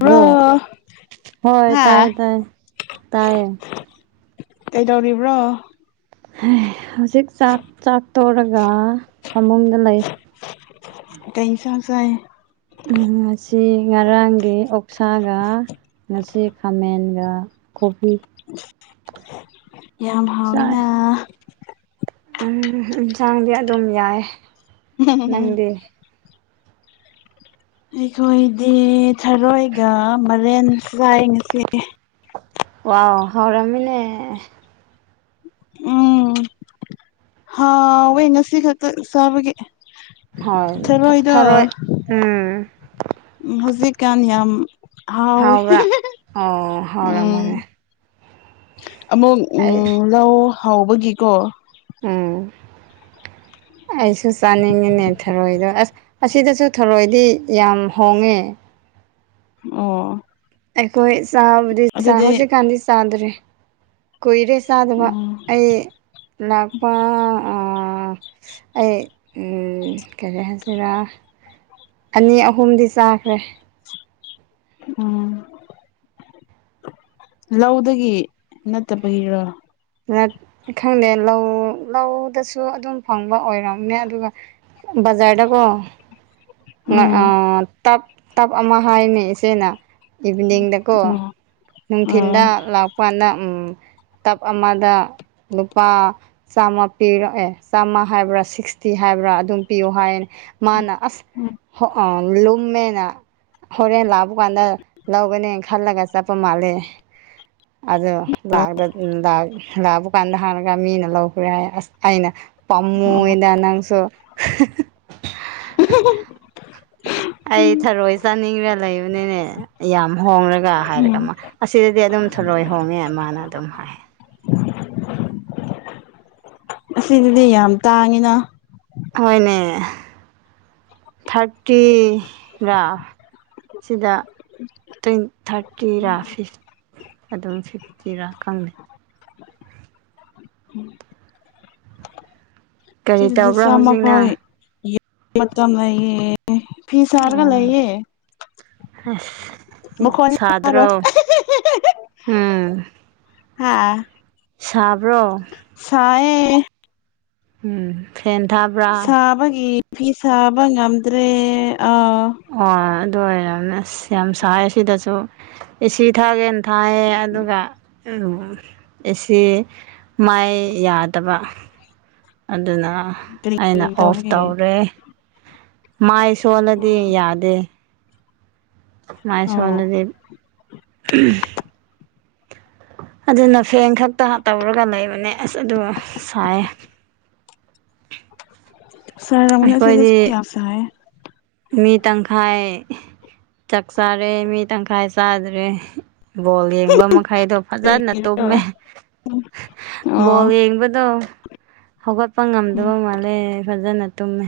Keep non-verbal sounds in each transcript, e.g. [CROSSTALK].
Bro [INAUDIBLE] ꯍꯣꯏ ꯍꯥ ꯇꯥꯏꯌꯦ ꯇꯥꯏꯌꯦ ꯇꯥꯏꯌꯦ꯫ ꯀꯩꯗꯧꯔꯤꯕ꯭ꯔꯣ꯫ [UNINTELLIGIBLE] ꯍꯧꯖꯤꯛ ꯆꯥꯛ ꯆꯥꯛ ꯇꫭꯔꯒ ꯐꯃꯨꯡꯗ ꯂꯩ꯫ ꯀꯩ ꯏꯟꯁꯥꯡ ꯆꯥꯏ꯫ ꯎꯝ ꯉꯁꯤ ꯉꯔꯥꯡꯒꯤ ꯑꯣꯛꯁꯥꯒ ꯉꯁꯤ ꯈꯥꯃꯦꯟꯒ ꯀꯣꯕꯤ꯫ ꯌꯥꯝ ꯆꯥꯏ ꯍꯥꯎꯏꯅꯥ꯫ ꯎꯝ ꯏꯟꯁꯥꯡꯗꯤ ꯑꯗꯨꯝ ꯌꯥꯏ ꯅꯪꯗꯤ꯫ ꯑꯩꯈꯣꯏꯗꯤ ꯊꯔꯣꯏꯒ ꯃꯔꯦꯟ ꯆꯥꯏ ꯉꯁꯤ꯫ ꯋꯥꯎ ꯍꯥꯎꯔꯝꯃꯅꯦ꯫ ꯎꯝ ꯍꯥꯎꯋꯦ ꯉꯁꯤꯈꯛꯇ ꯆꯥꯕꯒꯤ꯫ ꯍꯣꯏ ꯊꯔꯣꯏꯗꯣ ꯊꯔꯣꯏ ꯎꯝ꯫ ꯍꯧꯖꯤꯛꯀꯥꯟ ꯌꯥꯝ ꯍꯥꯎꯏ ꯍꯥꯎꯕ꯭ꯔꯥ [UNINTELLIGIBLE] ꯑꯣ ꯎꯝ꯫ ꯍꯥꯎꯔꯝꯒꯅꯤ ꯑꯃꯨꯛ ꯑꯩ ꯎꯝ ꯂꯧ ꯍꯧꯕꯒꯤꯀꯣ ꯎꯝ ꯑꯩꯁꯨ ꯆꯥꯅꯤꯡꯉꯤꯅꯦ ꯊꯔꯣꯏꯗꯣ ꯑꯁ ꯑꯁꯤꯗꯁꯨ ꯊꯔꫭꯏꯗꯤ ꯌꯥꯝ ꯍꯣꯡꯉꯦ꯫ ꯑꯣ꯫ ꯑꯩꯈꯣꯏ ꯆꯥꯕꯗꯤ ꯆꯥ ꯑꯗꯨꯗꯤ ꯍꯧꯖꯤꯛꯀꯥꯟꯗꯤ ꯆꯥꯗ꯭ꯔꯦ ꯀꯨꯏꯔꯦ ꯆꯥꯗꯕ ꯎꯝ ꯑꯩ ꯂꯥꯛꯄꯥ ꯑꯥ ꯑꯩ ꯀꯔꯤ ꯍꯥꯏꯁꯤꯔꯥ ꯑꯅꯤ ꯑꯍꯨꯝꯗꯤ ꯆꯥꯈ꯭ꯔꯦ꯫ ꯎꯝ ꯂꯧꯗꯒꯤ ꯅꯠꯇꯕꯒꯤꯔꯣ꯫ ꯈꯪꯗꯦ ꯂꯧ ꯂꯧꯗꯁꯨ ꯑꯗꯨꯝ ꯐꯪꯕ ꯑꯣꯏꯔꯝꯅꯦ ꯑꯗꯨꯒ ꯕꯖꯥꯔꯗ ꯀꯣ ꯉ ꯑ ꯎꯝ ꯇꯞ ꯇꯞ ꯑꯃ ꯍꯥꯏꯅꯦ ꯏꯆꯦꯅ ꯏꯚꯤꯅꯤꯡꯗꯀꯣ꯫ ꯑꯣ ꯑꯣ ꯅꯨꯡꯊꯤꯟꯗ ꯂꯥꯛꯄꯉꯥꯟꯗ ꯎꯝ ꯇꯞ ꯑꯃꯗ ꯂꯨꯄꯥ ꯆꯥꯝꯃ ꯄꯤꯔꯛ ꯑꯦ ꯆꯥꯝꯃ ꯍꯥꯏꯕ꯭ꯔꯥ ꯁꯤꯛꯁꯇꯤ ꯍꯥꯏꯕ꯭ꯔꯥ ꯑꯗꯨꯝ ꯄꯤꯌꯨ ꯍꯥꯏ ꯃꯥꯅ ꯑꯁ ꯎꯝ ꯍꫭ ꯑ ꯂꯨꯝꯃꯦꯅꯥ ꯍꯣꯔꯦꯟ ꯂꯥꯛꯄ ꯀꯥꯟꯗ ꯂꯧꯒꯅꯦ ꯈꯜꯂꯒ ꯆꯠꯄ ꯃꯥꯜꯂꯦ꯫ ꯑꯗꫭ ꯂꯥꯛꯔ ꯎꯟ ꯂꯥꯛ ꯂꯥꯛꯄ ꯀꯥꯟꯗ ꯍꯥꯡꯔꯒ ꯃꯤꯅ ꯂꯧꯈ꯭ꯔꯦ ꯍꯥꯏ ꯑꯁ ꯑꯩꯅ ꯑꯣ ꯄꯝꯃꯨꯑꯦꯗ ꯅꯪꯁꯨ [UNINTELLIGIBLE] [UNINTELLIGIBLE] ꯑꯩ ꯊꯔꯣꯏ ꯆꯥꯅꯤꯡꯔ ꯂꯩꯕꯅꯤꯅꯦ ꯌꯥꯝ ꯍꯣꯡꯔ ꯒ ꯍꯥꯏꯔꯒ ꯎꯝ ꯑꯃ ꯑꯁꯤꯗꯗꯤ ꯑꯗꯨꯝ ꯊꯨꯔꯣꯏ ꯍꯣꯡꯉꯦ ꯃꯥꯅ ꯑꯗꯨꯝ ꯍꯥꯏ꯫ ꯑꯁꯤꯗꯨꯗꯤ ꯌꯥꯝ ꯇꯥꯡꯉꯤꯗ꯫ ꯍꫭꯏꯅꯦ ꯊꯥꯔꯇꯤꯔ꯫ ꯁꯤꯗ ꯇ꯭ꯋꯤꯟ ꯊꯥꯔꯇꯤꯔꯥ ꯐꯤꯐ ꯑꯗꯨꯝ ꯐꯤꯞꯇꯤꯔꯥ ꯈꯪꯗꯦ꯫ ꯀꯔꯤ ꯁꯤꯗꯗꯤ ꯇꯧꯕ꯭ꯔꯥ ꯆꯃ ꯍꯧꯖꯤꯛꯅ ꯈꯣꯏ ꯌꯦꯡ ꯃꯇꯝ ꯂꯩꯏꯌꯦ꯫ ꯐꯤ ꯁꯥꯔꯒ ꯂꯩꯌꯦ꯫ ꯑꯁ ꯃꯈꯣꯟ ꯇꯥꯔꯣꯏ꯫ ꯁꯥꯗ꯭ꯔꯣ [UNINTELLIGIBLE] ꯎꯝ ꯍꯥꯥ꯫ ꯁꯥꯕ꯭ꯔꯣ꯫ ꯁꯥꯑꯦ꯫ ꯎꯝ ꯐꯦꯟ ꯊꯕ꯭ꯔ ꯁꯥꯕꯒꯤ ꯐꯤ ꯁꯥꯕ ꯉꯝꯗ꯭ꯔꯦ ꯑꯥ꯫ ꯑꯣ ꯑꯗꯨ ꯑꯣꯏꯔꯅ ꯑꯁ ꯌꯥꯝ ꯁꯥꯏ ꯁꯤꯗꯁꯨ ꯑꯦꯁꯤ ꯊꯥꯒꯦꯅ ꯊꯥꯏꯌꯦ ꯑꯗꯨꯒ ꯑꯦꯁꯤ ꯃꯥꯏ ꯌꯥꯗꯕ ꯑꯗꯨꯅ ꯀꯔꯤ ꯑꯩꯅ ꯑꯣꯐ ꯇꯧꯕꯒꯤ ꯇꯧꯔꯦ꯫ ꯃꯥꯏ ꯁꯣꯜꯂꯗꯤ ꯌꯥꯗꯦ꯫ ꯑꯣ ꯃꯥꯥꯏꯁꯣꯜꯂꯗꯤ꯫ ꯑꯗꯨꯅ ꯐꯦꯟ ꯈꯛꯇ ꯇꯧꯔꯒ ꯂꯩꯕꯅꯦ ꯑꯁ ꯑꯗꯨ ꯁꯥꯏꯌꯦ꯫ ꯁꯥꯔꯝꯒꯅꯤ ꯁꯤꯗꯁꯨ ꯑꯩꯈꯣꯏꯗꯤ ꯌꯥꯝ ꯁꯥꯏꯌꯦ꯫ ꯃꯤ ꯇꯪꯈꯥꯏ꯫ ꯆꯥꯛ ꯆꯥꯔꯦ ꯃꯤ ꯇꯪꯈꯥꯏ ꯆꯥꯗ꯭ꯔꯦ ꯕꯣꯜ ꯌꯦꯡꯕ ꯃꯈꯩꯗꯣ꯫ ꯐꯖꯥꯅ ꯑꯣ ꯇꯨꯝꯃꯦ꯫ ꯕꯣꯜ ꯌꯦꯡꯕꯗꯣ ꯍꯧꯒꯠꯄ ꯎꯝ ꯉꯝꯗꯕ ꯃꯥꯜꯂꯦ꯫ ꯐꯖꯅ ꯇꯨꯝꯃꯦ꯫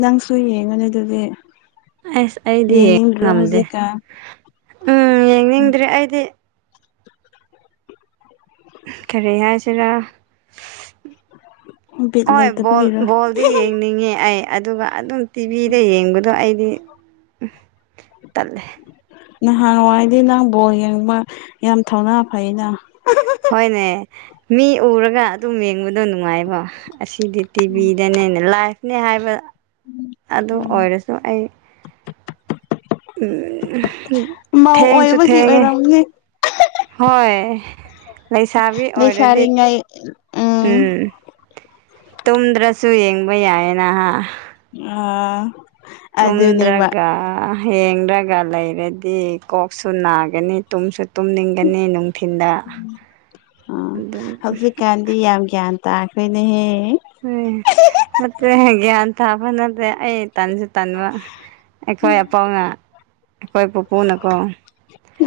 ꯅꯪꯁꯨ ꯌꯦꯡꯉꯅꯤ ꯑꯗꯨꯗꯤ꯫ ꯑꯁ ꯑꯩꯗꯤ ꯌꯦꯡꯕ ꯌꯦꯡꯅꯤꯡꯗ꯭ꯔꯣ ꯉꯝꯗꯦ ꯍꯧꯖꯤꯛꯀꯥꯟ ꯎꯝ ꯌꯦꯡꯅꯤꯡꯗ꯭ꯔꯦ ꯑꯩꯗꯤ꯫ ꯀꯔꯤ ꯍꯥꯏꯁꯤꯔꯥ ꯎꯝ ꯕꯤꯠ ꯍꯣꯏ ꯕꯣꯜ ꯂꯩꯇꯕꯒꯤꯔꯣ ꯕꯣꯜ꯫ ꯌꯦꯡꯗꯤ ꯌꯦꯡꯅꯤꯡꯉꯦ ꯑꯩ ꯑꯗꯨꯒ ꯑꯗꯨꯝ ꯇꯤꯚꯤꯗ ꯌꯦꯡꯕꯗꯣ ꯑꯩꯗꯤ ꯇꯜꯂꯦ꯫ ꯅꯍꯥꯟꯋꯥꯏꯗꯤ ꯅꯪ ꯕꯣꯜ ꯌꯦꯡꯕ ꯌꯥꯝ ꯊꯧꯅꯥ ꯐꯩꯩꯅ꯫ ꯍꯣꯏꯅꯦ ꯃꯤ ꯎꯔꯒ ꯑꯗꯨꯝ ꯌꯦꯡꯕꯗꯣ ꯅꯨꯡꯉꯥꯏꯕ ꯑꯁꯤꯗꯤ ꯇꯤꯕꯤꯗꯅꯦꯅ ꯂꯥꯏꯐꯅꯦ ꯍꯥꯏꯕ ꯑꯗꯨ ꯎꯝ ꯑꯣꯏꯔꯁꯨ ꯑꯩ ꯎꯝ ꯃꯧ ꯊꯦꯡꯁꯨ ꯑꯣꯏꯕꯒꯤ ꯊꯦꯡꯉꯦ꯫ ꯑꯣꯏꯔꯝꯅꯤ ꯍꯣꯏ ꯂꯩꯁꯥꯕꯤ ꯑꯣꯏꯔꯗꯤ ꯂꯩꯁꯥꯔꯤꯉꯩ ꯎꯝ ꯇꯨꯝꯗ꯭ꯔꯁꯨ ꯌꯦꯡꯕ ꯌꯥꯏꯌꯦꯅ ꯍꯥ꯫ ꯑ ꯑꯗꯨꯅꯦꯕ ꯇꯨꯝꯗ꯭ꯔꯒ ꯍꯦꯜꯂꯒ ꯂꯩꯔꯗꯤ ꯀꯣꯛꯁꯨ ꯅꯥꯒꯅꯤ ꯇꯨꯝꯁꯨ ꯇꯨꯝꯅꯤꯡꯒꯅꯤ ꯅꯨꯡꯊꯤꯟꯗ ꯑꯗꯨꯟ ꯗꯤ ꯌꯥꯝ ꯒ꯭ꯌꯥꯟ ꯇꯥꯈ꯭ꯔꯦꯅꯦꯍꯦ꯫ ꯎꯝ ꯅꯠꯇꯦꯍꯦ ꯒꯌꯥꯟ ꯇꯥꯕ ꯅꯠꯇꯦ ꯑꯩ ꯇꯟꯖꯨ ꯇꯟꯕ ꯑꯩꯈꯣꯏ ꯑꯄꯥꯎꯅ ꯑꯩꯈꯣꯏ ꯄꯨꯄꯨꯅꯀꯣ꯫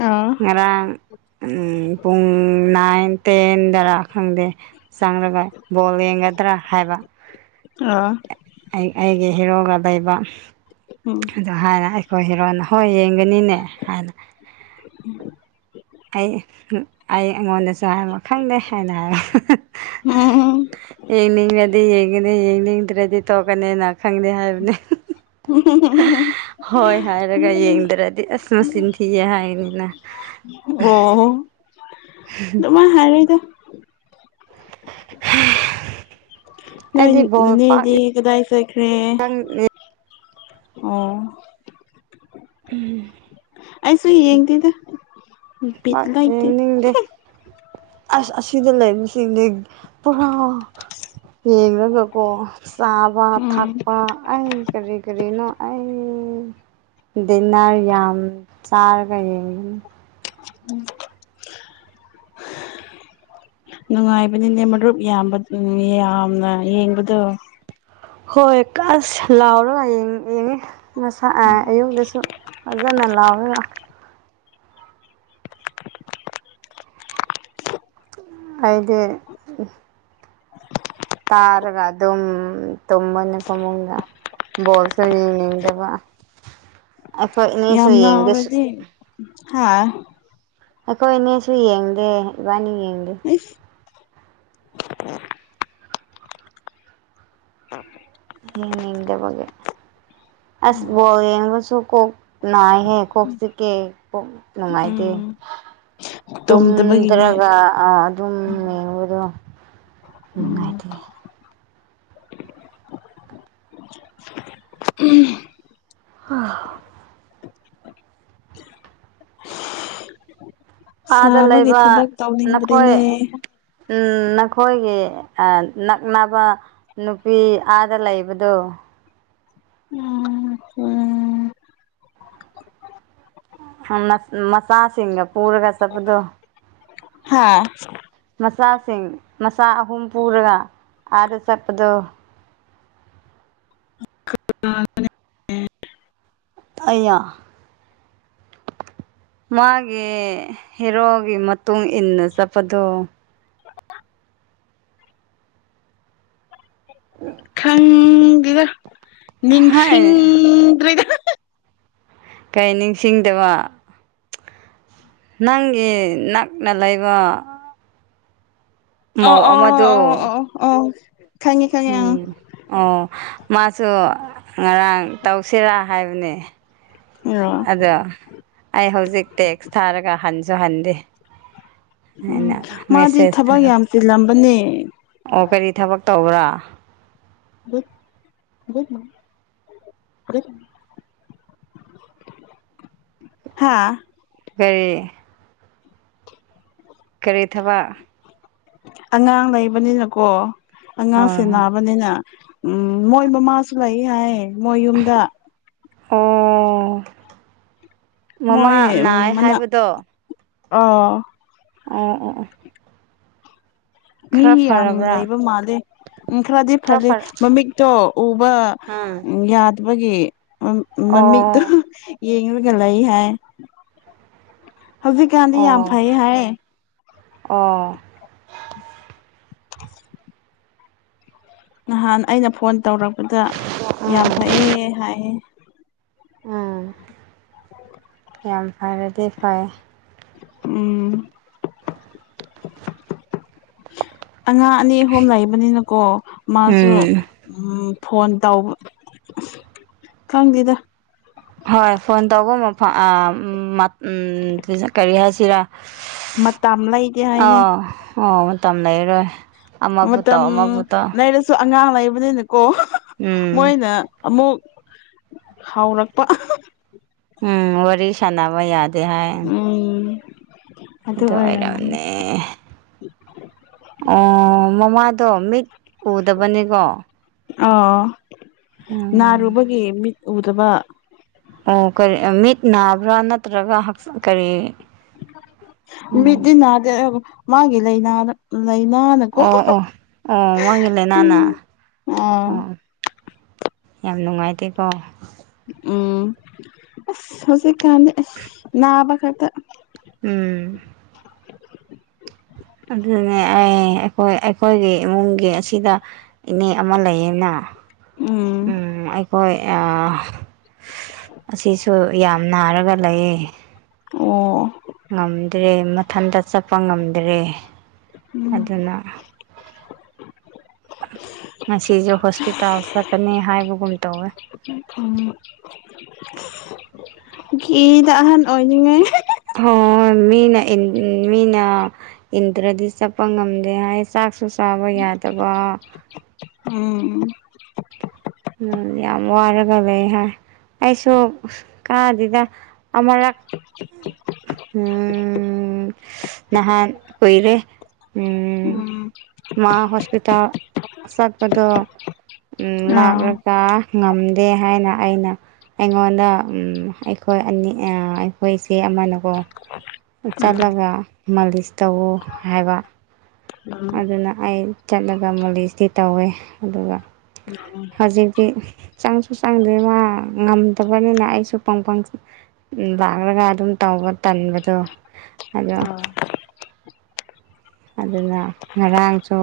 ꯑ ꯉꯔꯥꯡ ꯎꯝ ꯄꯨꯡ ꯅꯥꯏꯟ ꯇꯦꯟꯗꯔꯥ ꯈꯪꯗꯦ꯫ ꯆꯪꯂꯒ ꯕꯣꯜ ꯌꯦꯒꯗ꯭ꯔ ꯍꯥꯏꯕ ꯑ ꯑꯩ ꯑꯩꯒꯤ ꯍꯤꯔꯣꯒ ꯂꯩꯕ꯫ ꯎꯝ꯫ ꯑꯗꯨꯗ ꯍꯥꯏꯔ ꯑꯩꯈꯣꯏ ꯍꯤꯔꯣꯅ ꯍꯣꯏ ꯌꯦꯡꯒꯅꯤꯅꯦ ꯍꯥꯏꯅ꯫ [UNINTELLIGIBLE] ꯑꯩ ꯑꯩ ꯑꯩꯉꯣꯟꯗꯁꯨ ꯍꯥꯏꯕ ꯈꯪꯗꯦ ꯍꯥꯏꯅ ꯍꯥꯏ꯫ ꯎꯝ ꯌꯦꯡꯅꯤꯡꯉꯗꯤ ꯌꯦꯡꯒꯅꯦ ꯌꯦꯡ ꯅꯤꯡꯗ꯭ꯔꯗꯤ ꯇꯣꯛꯀꯅꯤꯅ꯫ ꯈꯪꯗꯦ ꯍꯥꯏꯕꯅꯤ꯫ ꯍꯣꯏ ꯍꯥꯏꯔꯒ ꯌꯦꯡꯗ꯭ꯔꯗꯤ ꯑꯁ ꯃꯆꯤꯟ ꯊꯤꯌꯦ ꯍꯥꯏꯅꯤꯅ꯫ ꯑꯣ꯫ [UNINTELLIGIBLE] ꯃꯥ ꯍꯥꯏꯅꯤꯗ [UNINTELLIGIBLE] ꯅꯣꯏ ꯑꯩꯗꯤ ꯕꯣꯜ ꯄꯥꯛ ꯅꯅꯦꯗꯤ ꯀꯗꯥꯏ ꯆꯠꯈ꯭ꯔꯦ ꯑꯣ ꯎꯝ ꯑꯩꯁꯨ ꯌꯦꯡꯗꯦꯗ ꯕꯤꯠ ꯄꯥꯛ ꯂꯩꯇꯦ ꯌꯦꯡꯅꯤꯡꯗꯦ ꯑꯁ ꯑꯁꯤꯗ ꯂꯩꯕꯁꯤꯡꯗꯤ ꯄꯨꯔꯥ ꯌꯦꯡꯉꯒ ꯀꯣ ꯆꯥꯕ ꯎꯝ ꯊꯛꯄ ꯑꯩ ꯀꯔꯤ ꯀꯔꯤꯅꯣ ꯑꯩ ꯗꯤꯟꯅꯔ ꯌꯥꯝ ꯆꯥꯔꯦ [UNINTELLIGIBLE] [UNINTELLIGIBLE] ꯅꯨꯡꯉꯥꯏꯕꯅꯤꯅꯦ ꯃꯔꯨꯞ ꯌꯥꯝꯕ ꯌꯥꯝꯅ ꯌꯦꯡꯕꯗꯣ ꯍꯣꯏ ꯀꯁ ꯂꯥꯎꯔꯒ ꯌꯦꯡꯉꯤ ꯉꯁꯥꯢ ꯑꯌꯨꯛꯇꯁꯨ ꯐꯖꯅ ꯂꯥꯎꯔꯒ ꯅꯨꯉꯥꯢꯇꯦ ꯊꯔꯒ ꯑꯗꯨꯝ ꯇꯨꯝꯃꯅꯤ ꯐꯃꯨꯡꯗ ꯕꯣꯜꯁꯨ ꯌꯦꯡꯅꯤꯡꯗꯕ [UNINTELLIGIBLE] ꯑꯅꯤꯁꯨ ꯌꯥꯝ ꯌꯦꯡꯗꯦ ꯂꯥꯎꯔꯗꯤ ꯍꯥꯥ ꯑꯩꯈꯣꯏ ꯑꯅꯤꯁꯨ ꯌꯦꯡꯗꯦ ꯏꯕꯥꯅꯤ ꯌꯦꯡꯗꯦ ꯢꯁ [UNINTELLIGIBLE] ꯌꯦꯡꯅꯤꯡꯗꯕꯒꯤ ꯑꯁ ꯕꯣꯜ ꯌꯦꯡꯉꯁꯨ ꯀꯣꯛ ꯅꯥꯢꯍꯦ ꯀꯣꯛ ꯆꯤꯛꯌꯦ ꯀꯣꯛ ꯅꯨꯡꯉꯥꯏꯇꯦ ꯎꯝ ꯇꯨꯝꯗꯕꯒꯤꯅꯦ ꯇꯨꯝꯗ꯭ꯔꯒ ꯑ ꯑꯗꯨꯝ ꯌꯦꯡꯕꯗꯣ ꯎꯝ ꯅꯨꯡꯉꯥꯏꯇꯦ ꯍꯥ [INAUDIBLE] ꯑꯥꯗ ꯁꯥꯕꯒꯤ ꯂꯩꯕ ꯊꯕꯛ ꯅꯈꯣꯏ ꯇꯧꯅꯤꯡꯗ꯭ꯔꯦꯅꯦ ꯏꯝ ꯅꯈꯣꯏꯒꯤ ꯑ ꯅꯛꯅꯕ ꯅꯨꯄꯤ ꯑꯥꯗ ꯂꯩꯕꯗꯣ ꯎꯝ [INAUDIBLE] ꯃꯆꯥꯁꯤꯡꯒ ꯄꯣꯔꯒ ꯆꯠꯄꯗꯣ ꯍꯥꯥ ꯃꯆꯥꯁꯤꯡ ꯃꯆꯥ ꯑꯍꯨꯝ ꯄꯨꯔꯒ ꯑꯥꯗ ꯆꯠꯄꯗꯣ [INAUDIBLE] ꯑꯩꯌꯥ ꯃꯥꯒꯤ ꯍꯦꯔꯣꯒꯤ ꯃꯇꯨꯡ ꯏꯟꯅ ꯆꯠꯄꯗꯣ [UNINTELLIGIBLE] ꯈꯪꯗꯦꯗ ꯍꯥꯏ ꯅꯤꯡꯁꯤꯡꯗ꯭ꯔꯤꯗ ꯀꯩ ꯅꯤꯡꯁꯤꯡꯗꯕ ꯅꯪꯒꯤ ꯅꯛꯅ ꯂꯩꯕ ꯑꯣ ꯃꯧ ꯑꯣ ꯑꯣ ꯑꯃꯗꯣ ꯑꯣ ꯑꯣ ꯈꯪꯉꯦ ꯈꯪꯉꯦ ꯑꯪ ꯎꯝ ꯑꯣ ꯃꯥꯁꯨ ꯉꯔꯥꯡ ꯇꯧꯁꯤꯔꯥ ꯍꯥꯏꯕꯅꯦ ꯔꯣ ꯑꯗꯣ ꯑꯩ ꯍꯧꯖꯤꯛ ꯇꯦꯛꯁ ꯊꯥꯔꯒ ꯍꯟꯁꯨ ꯍꯟꯗꯦ ꯎꯝ ꯑꯩꯅ ꯃꯥꯗꯤ ꯃꯦꯁꯦꯖ ꯊꯕꯛ ꯌꯥꯝ ꯊꯥꯔꯒ ꯆꯤꯜꯂꯝꯕꯅꯦ ꯑꯣ ꯀꯔꯤ ꯊꯕꯛ ꯇꯧꯕ꯭ꯔꯥ [UNINTELLIGIBLE] ꯍꯥꯥ ꯀꯔꯤ ꯀꯔꯤ ꯊꯕꯛ ꯑꯉꯥꯡ ꯂꯩꯕꯅꯤꯅꯀꯣ ꯑꯉꯥꯡ ꯍꯣꯏ ꯍꯣꯏ ꯁꯦꯟꯅꯥꯕꯅꯤꯅ ꯎꯝ ꯃꯣꯏ ꯃꯃꯥꯁꯨ ꯂꯩ ꯍꯥꯏ ꯃꯣꯏ ꯌꯨꯝꯗ ꯑꯣ ꯃꯃꯥ ꯅꯥꯏ ꯍꯥꯏꯕꯗꯣ ꯑꯧ ꯑꯣ ꯑꯣ ꯑꯣ ꯃꯤ ꯈꯔ ꯌꯥꯝ ꯐꯔꯕ꯭ꯔꯥ ꯂꯩꯕ ꯃꯥꯂꯦ ꯎ ꯈꯔꯗꯤ ꯈꯔ ꯐꯜꯂꯤ ꯐꯔ ꯃꯃꯤꯛꯇꯣ ꯎꯕ ꯑꯥ ꯎ ꯌꯥꯗꯕꯒꯤ ꯑꯣ ꯃꯃꯤꯠꯇꫭ ꯌꯦꯡꯉꯒ ꯂꯩ ꯍꯥꯏ ꯍꯧꯖꯤꯛꯀꯥꯟꯗꯤ ꯌꯥꯝ ꯑꯣ ꯐꯩ ꯍꯥꯏ ꯑꯣ ꯅꯍꯥꯟ ꯑꯩꯅ ꯐꯣꯟ ꯇꯧꯔꯛꯄꯗ ꯌꯥꯝ ꯎꯝ ꯐꯩꯌꯦ ꯍꯥꯏꯌꯦ ꯎꯝ ꯌꯥꯝ ꯐꯔꯗꯤ ꯐꯩ ꯎꯝ ꯑꯉꯥꯡ ꯑꯅꯤ ꯑꯍꯨꯝ ꯂꯩꯕꯅꯤꯅꯀꯣ ꯃꯥꯁꯨ ꯎꯝ ꯎꯝ ꯐꯣꯟ ꯇꯧꯕ ꯈꯪꯗꯦꯗ ꯍꯣꯏ ꯐꯣꯟ ꯇꯧꯕ ꯃꯐꯝ ꯑꯥ ꯎꯝ ꯃꯥ ꯎꯝ ꯇꯤꯟꯁꯟ ꯀ꯭ꯔꯤ ꯍꯥꯏꯁꯤꯔꯥ ꯃꯇꯝ ꯂꯩꯇꯦ ꯍꯥꯏꯅꯩ ꯑꯥꯎ ꯑꯣ ꯃꯇꯝ ꯂꯩꯔꯔꯣꯏ ꯃꯇꯝ ꯂꯩꯔꯁꯨ ꯑꯉꯥꯡ ꯂꯩꯕꯅꯤꯅꯀꯣ ꯎꯝ ꯃꯣꯏꯅ ꯑꯃꯨꯛ ꯍꯥꯎꯔꯛꯄ ꯎꯝ ꯋꯥꯔꯤ ꯁꯥꯟꯅꯕ ꯌꯥꯗꯦ ꯍꯥꯏ ꯎꯝ [INAUDIBLE] ꯑꯗꯨ ꯑꯣꯏꯔꯝꯅꯤ ꯑꯣꯏꯔꯝꯅꯦ ꯑꯣ ꯃꯃꯥꯗꯣ ꯃꯤꯠ ꯎꯗꯕꯅꯤꯀꯣ ꯑꯣ ꯎꯝ ꯅꯥꯔꯨꯕꯒꯤ ꯃꯤꯠ ꯎꯗꯕ ꯑꯣ ꯀ꯭ꯔꯤ ꯃꯤꯠ ꯅꯥꯕ꯭ꯔꯥ ꯅꯠꯇ꯭ꯔꯒ ꯍꯛꯆꯥꯡ ꯀꯔꯤ ꯎꯝ ꯃꯤꯠꯗꯤ ꯅꯥꯗꯦ ꯃꯥꯒꯤ ꯂꯩꯅꯥꯅ ꯂꯩꯥꯏꯅꯥꯅ ꯑꯣ ꯑꯣ ꯑꯣ ꯃꯥꯒꯤ ꯂꯩꯅꯥꯅꯥ ꯎꯝ ꯑꯥ ꯑꯣ ꯌꯥꯝ ꯅꯨꯡꯉꯥꯏꯇꯦꯀꯣ ꯎꯝ ꯑꯁ ꯍꯧꯖꯤꯛ ꯀꯥꯟꯗꯤ ꯑꯍ ꯅꯥꯕꯈꯛꯇ ꯎꯝ ꯑꯗꯨꯅꯅꯦ ꯑꯩ ꯑꯩꯈꫭꯏ ꯑꯩꯈꯣꯏꯒꯤ ꯏꯃꯨꯡꯒꯤ ꯑꯁꯤꯗ ꯏꯅꯦ ꯑꯃ ꯂꯩꯌꯦꯅ ꯎꯝ ꯑꯩꯈꯣꯏ ꯑꯥ ꯑꯁꯤꯁꯨ ꯌꯥꯝ ꯅꯥꯔꯒ ꯂꯩꯌꯦ ꯑꯣ ꯉꯝꯗ꯭ꯔꯦ ꯃꯊꯟꯇ ꯆꯠꯄ ꯉꯝꯗ꯭ꯔꯦ ꯎꯝ ꯑꯗꯨꯅ ꯉꯁꯤꯁꯨ ꯍꯣꯁꯄꯤꯇꯥꯜ ꯆꯠꯀꯅꯤ ꯍꯥꯏꯕꯒꯨꯝ ꯇꯧꯋꯦ ꯎꯝ ꯀꯤꯗ ꯑꯍꯟ ꯑꯣꯏꯅꯉꯩ ꯍꫭ ꯍꫭ ꯍꫭꯏ ꯃꯤꯅ ꯏꯟ ꯏꯟ ꯃꯤꯅ ꯏꯟꯗ꯭ꯔꯗꯤ ꯆꯠꯄ ꯉꯝꯗꯦ ꯍꯥꯏ ꯆꯥꯛꯁꯨ ꯆꯥꯕ ꯌꯥꯗꯕ ꯎꯝ ꯎꯝ ꯌꯥꯝ ꯋꯥꯔꯒ ꯂꯩ ꯍꯥꯏ ꯑꯩꯁꯨ ꯎꯁ ꯀꯥꯗꯦꯗꯥ ꯑꯃꯔꯛ ꯎꯝ ꯅꯍꯥꯟ ꯀꯣꯏꯔꯦ ꯎꯝ ꯃꯥ ꯍꯣꯁꯄꯤꯇꯥꯜ ꯆꯠꯄꯗꫭ ꯎꯝ ꯂꯥꯛ ꯑꯥ ꯇꯥ ꯉꯝꯗꯦ ꯍꯥꯏꯅ ꯑꯩꯅ ꯑꯩꯉꯣꯟꯗ ꯎꯝ ꯑꯩꯈꯣꯏ ꯑꯅꯤ ꯑꯥ ꯑꯩꯈꯣꯏ ꯆꯦ ꯑꯃꯅꯀꯣ ꯆꯠꯂꯒ ꯃꯥꯂꯤꯁ ꯇꯧꯋꫭ ꯍꯥꯏꯕ ꯎꯝ ꯑꯗꯨꯅ ꯑꯩ ꯆꯠꯂꯒ ꯃꯥꯂꯤꯁꯇꯤ ꯇꯧꯋꯦ ꯑꯗꯨꯒ ꯎꯝ ꯎꯝ [UNINTELLIGIBLE] ꯍꯧꯖꯤꯛꯇꯤ ꯆꯪꯁꯨ ꯆꯪꯗꯦ ꯃꯥ ꯉꯝꯗꯕꯅꯤꯅ ꯑꯩꯁꯨ ꯄꯪ ꯄꯪ ꯎꯝ ꯂꯥꯛꯂꯒ ꯑꯗꯨꯝ ꯇꯧꯕ ꯇꯟꯕꯗꯣ ꯑꯗꯣ ꯑꯗꯨꯅ ꯉꯔꯥꯡꯁꯨ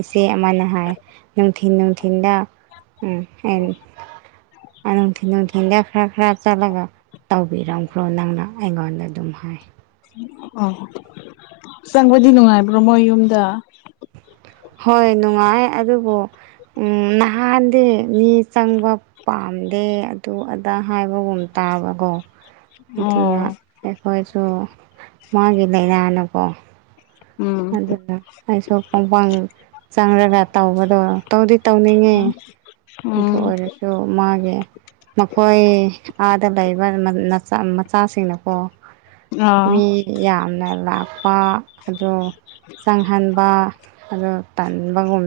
ꯏꯆꯦ ꯑꯃꯅ ꯍꯥꯏ ꯅꯨꯡꯊꯤꯟ ꯅꯨꯡꯊꯤꯟꯗ ꯎꯝ ꯑ ꯅꯨꯡꯊꯤꯟ ꯅꯨꯡꯊꯤꯟꯗ ꯈꯔ ꯈꯔ ꯆꯠꯂꯒ ꯇꯧꯕꯤꯔꯝꯈ꯭ꯔꯣ ꯅꯪꯅ ꯑꯩꯉꯣꯟꯗ ꯑꯗꯨꯝ ꯍꯥꯏ ꯑꯣ ꯆꯪꯕꯗꯤ ꯅꯨꯡꯉꯥꯏꯕ꯭ꯔꯣ ꯃꯣꯏ ꯌꯨꯝꯗ ꯍꯣꯏ ꯅꯨꯡꯉꯥꯏ ꯑꯗꯨꯕꯨ ꯎ ꯅꯍꯥꯟꯗꯤ ꯃꯤ ꯆꯪꯕ ꯄꯥꯝꯗꯦ ꯑꯗꯨ ꯑꯗꯥ ꯍꯥꯏꯕꯒꯨꯝ ꯇꯥꯕꯀꯣ ꯑꯗꯨꯅ ꯑꯣ ꯑꯩꯈꯣꯏꯁꯨ ꯃꯥꯒꯤ ꯂꯥꯏꯅꯥꯅꯀꯣ ꯎꯝ ꯑꯗꯨꯅ ꯑꯩꯁꯨ ꯄꯣꯡꯄꯥꯡ ꯆꯪꯔꯒ ꯇꯧꯕꯗꯣ ꯇꯧꯗꯤ ꯇꯧꯅꯤꯡꯉꯦ ꯑꯗꯨ ꯎꯝ ꯑꯣꯏꯔꯁꯨ ꯃꯥꯒꯤ ꯃꯈꯣꯏ ꯑꯥꯗ ꯂꯩꯕ ꯅ ꯅ ꯃꯆꯥꯁꯤꯡꯅꯀꯣ ꯑꯥ ꯃꯤ ꯌꯥꯝꯅ ꯂꯥꯥꯛꯄ ꯑꯗꯣ ꯆꯪꯍꯟꯕ ꯑ ꯇꯟꯕꯒꯨꯝ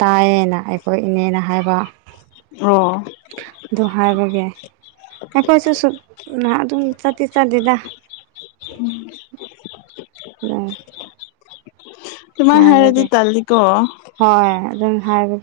ꯇꯥꯏꯌꯦꯅ ꯑꯩꯈꯣꯏ ꯏꯅꯦꯅ ꯍꯥꯏꯕ꯫ ꯑꯣ꯫ ꯑꯗꯨ ꯍꯥꯏꯕꯒꯤ ꯑꯩꯈꯣꯏꯁꯨ ꯁꯨꯠ ꯑꯗꯨꯝ ꯆꯠꯇꯤ ꯆꯥꯠꯇꯦꯗ꯫ ꯑꫭ꯫ ꯇꯨꯃꯥꯏ ꯍꯥꯏꯔꯗꯤ ꯇꯜꯂꯤꯀꯣ꯫ ꯍꯣꯏ ꯑꯗꯨꯝ ꯍꯥꯏꯕꯒꯤ